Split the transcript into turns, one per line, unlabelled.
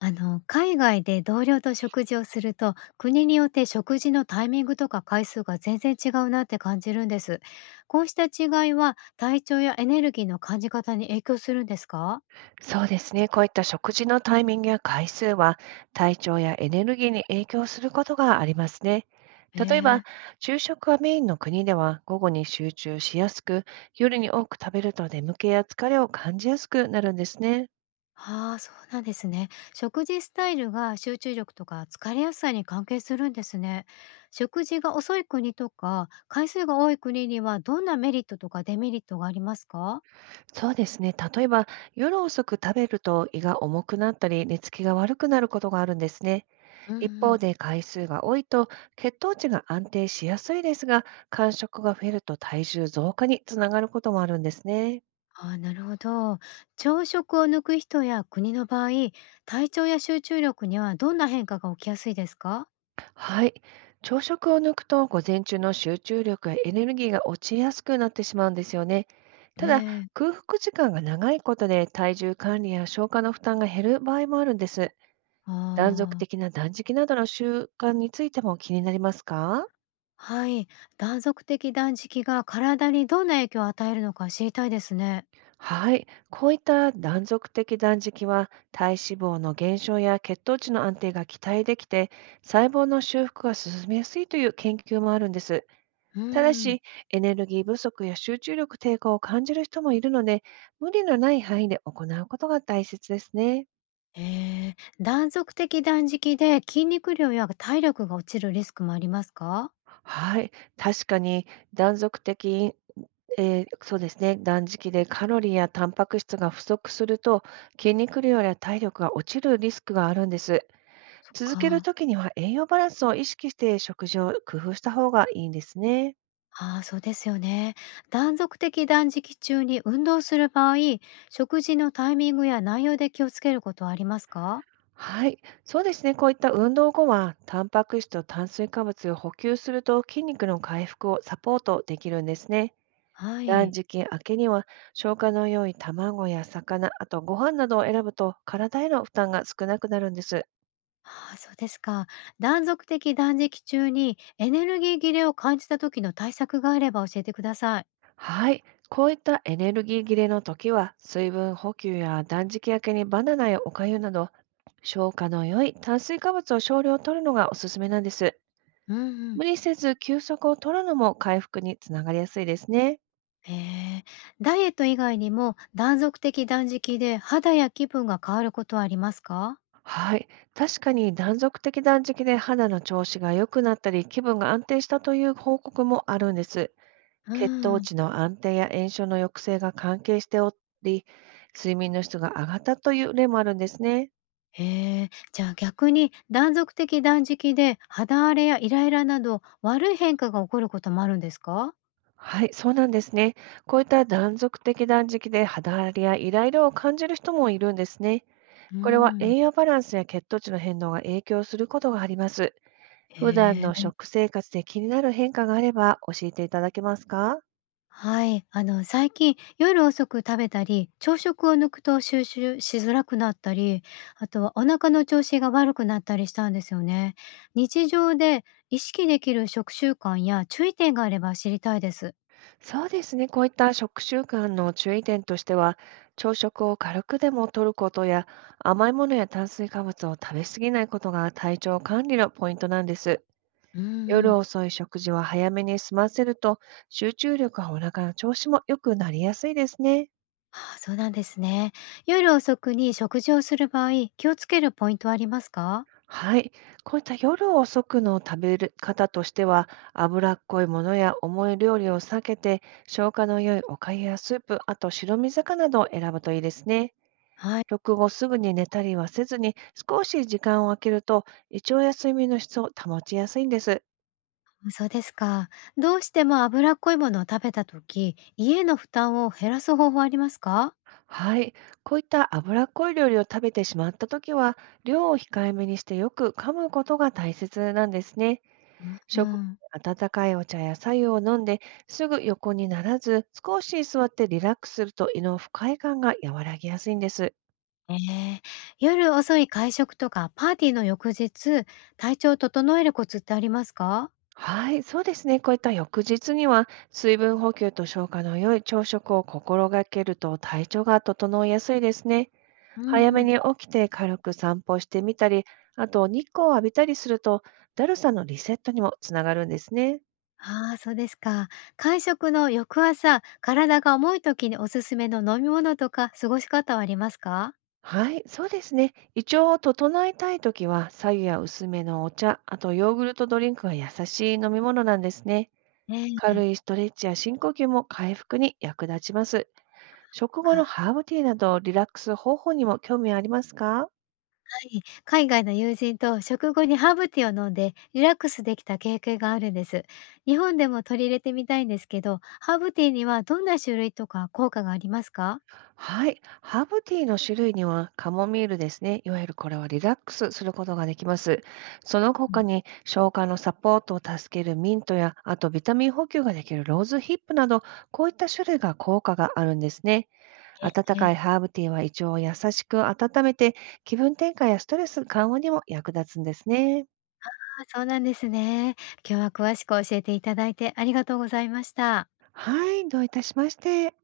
海外で同僚と食事をすると、国によって食事のタイミングとか回数が全然違うなって感じるんです。こうした違いは体調やエネルギーの感じ方に影響するんですか？
そうですね。こういった食事のタイミングや回数は、体調やエネルギーに影響することがありますね。
え
例え
え。
ば、昼食がメインの国では午後に集中しやすく、夜に多く食べると眠気や疲れを感じやすくなるんですね。
ああー、そうなんですね。食事スタイルが集中力とか疲れやすさに関係するんですね。食事が遅い国とか回数が多い国にはどんなメリットとかデメリットがありますか？
そうですね。例えば、夜遅く食べると胃が重くなったり、寝つきが悪くなることがあるんですね。
うん
一
う
方
ん。
で、回数が多いと血糖値が安定しやすいですが、間食が増えると体重増加につながることもあるんですね。
ああ、なるほど。朝食を抜く人や国の場合、体調や集中力にはどんな変化が起きやすいですか？
はい。朝食を抜くと午前中の集中力やエネルギーが落ちやすくなってしまうんですよね。
え
ただ、
え。
空腹時間が長いことで体重管理や消化の負担が減る場合もあるんです。断続
ああ、
的な断食などの習慣についても気になりますか？
はい。断続的断食が体にどんな影響を与えるのか知りたいですね。
はい。こういった断続的断食は体脂肪の減少や血糖値の安定が期待できて細胞の修復が進みやすいという研究もあるんです。
う
ただ
ん。
し、エネルギー不足や集中力低下を感じる人もいるので、無理のない範囲で行うことが大切ですね。
ええ、断続的断食で筋肉量や体力が落ちるリスクもありますか？
はい、確かに断続的、えーそうですね、断食でカロリーやタンパク質が不足すると、筋肉量や体力が落ちるリスクがあるんです。
そっ
続ける
か。
ときには栄養バランスを意識して食事を工夫した方がいいんですね。
ああ、そうですよね。断続的断食中に運動する場合、食事のタイミングや内容で気をつけることはありますか？
はい、そうですね。こういった運動後は、タンパク質と炭水化物を補給すると筋肉の回復をサポートできるんですね。
は
断
い。
食明けには、消化の良い卵や魚、あとご飯などを選ぶと体への負担が少なくなるんです。
ああ、そうですか。断続的断食中にエネルギー切れを感じた時の対策があれば教えてください。
はい、こういったエネルギー切れの時は、水分補給や断食明けにバナナやお粥など、消化の良い炭水化物を少量摂るのがおすすめなんです。
うんうん。
無理せず休息を取るのも回復につながりやすいですね。
えー、ダイエット以外にも断続的断食で肌や気分が変わることはありますか？
はい、確かに断続的断食で肌の調子が良くなったり、気分が安定したという報告もあるんです。
う
血糖
ん。
値の安定や炎症の抑制が関係しており、睡眠の質が上がったという例もあるんですね。
へえ、じゃあ逆に断続的断食で肌荒れやイライラなど悪い変化が起こることもあるんですか？
はい、そうなんですね。こういった断続的断食で肌荒れやイライラを感じる人もいるんですね。
う
これは
ん。
栄養バランスや血糖値の変動が影響することがあります。普段
へ
の
え、
食生活で気になる変化があれば教えていただけますか？
はい、最近夜遅く食べたり、朝食を抜くと収集しづらくなったり、あとはお腹の調子が悪くなったりしたんですよね。日常で意識できる食習慣や注意点があれば知りたいです。
そうですね。こういった食習慣の注意点としては、朝食を軽くでも取ることや、甘いものや炭水化物を食べ過ぎないことが体調管理のポイントなんです。
うんう
夜
ん。
遅い食事は早めに済ませると、集中力やお腹の調子も良くなりやすいですね。
ああ、そうなんですね。夜遅くに食事をする場合、気をつけるポイントはありますか？
はい。こういった夜遅くの食べる方としては、脂っこいものや重い料理を避けて、消化の良いおかゆやスープ、あと白身魚などを選ぶといいですね。
はい、
食後すぐに寝たりはせずに、少し時間を空けると、胃腸や睡眠の質を保ちやすいんです。
そうですか。どうしても脂っこいものを食べた時、家への負担を減らす方法はありますか？
はい。こういった脂っこい料理を食べてしまったときは、量を控えめにしてよく噛むことが大切なんですね。
う
食後
ん、
に温かいお茶や白湯を飲んで、すぐ横にならず、少し座ってリラックスすると胃の不快感が和らぎやすいんです。
ええ、夜遅い会食とかパーティーの翌日、体調を整えるコツってありますか？
はい、そうですね。こういった翌日には、水分補給と消化の良い朝食を心がけると体調が整いやすいですね。
うん
早め
うん。
に起きて軽く散歩してみたり、あと日光を浴びたりすると、だるさのリセットにもつながるんですね。
ああ、そうですか。会食の翌朝、体が重い時におすすめの飲み物とか過ごし方はありますか？
はい、そうですね。胃腸を整えたいときは、白湯や薄めのお茶、あとヨーグルトドリンクが優しい飲み物なんですね。
え
軽い
え。
ストレッチや深呼吸も回復に役立ちます。食後の
か
ハーブティーなどリラックス方法にも興味ありますか？
え、海外の友人と食後にハーブティーを飲んでリラックスできた経験があるんです。日本でも取り入れてみたいんですけど、ハーブティーにはどんな種類とか効果がありますか？
はい。ハーブティーの種類にはカモミールですね。いわゆるこれはリラックスすることができます。その
う
他
ん、
に消化のサポートを助けるミントや、あとビタミン補給ができるローズヒップなど、こういった種類が効果があるんですね。温
え。
かいハーブティーは胃腸を優しく温めて、気分転換やストレス緩和にも役立つんですね。
あ、そうなんですね。今日は詳しく教えていただいてありがとうございました。
はい。どういたしまして。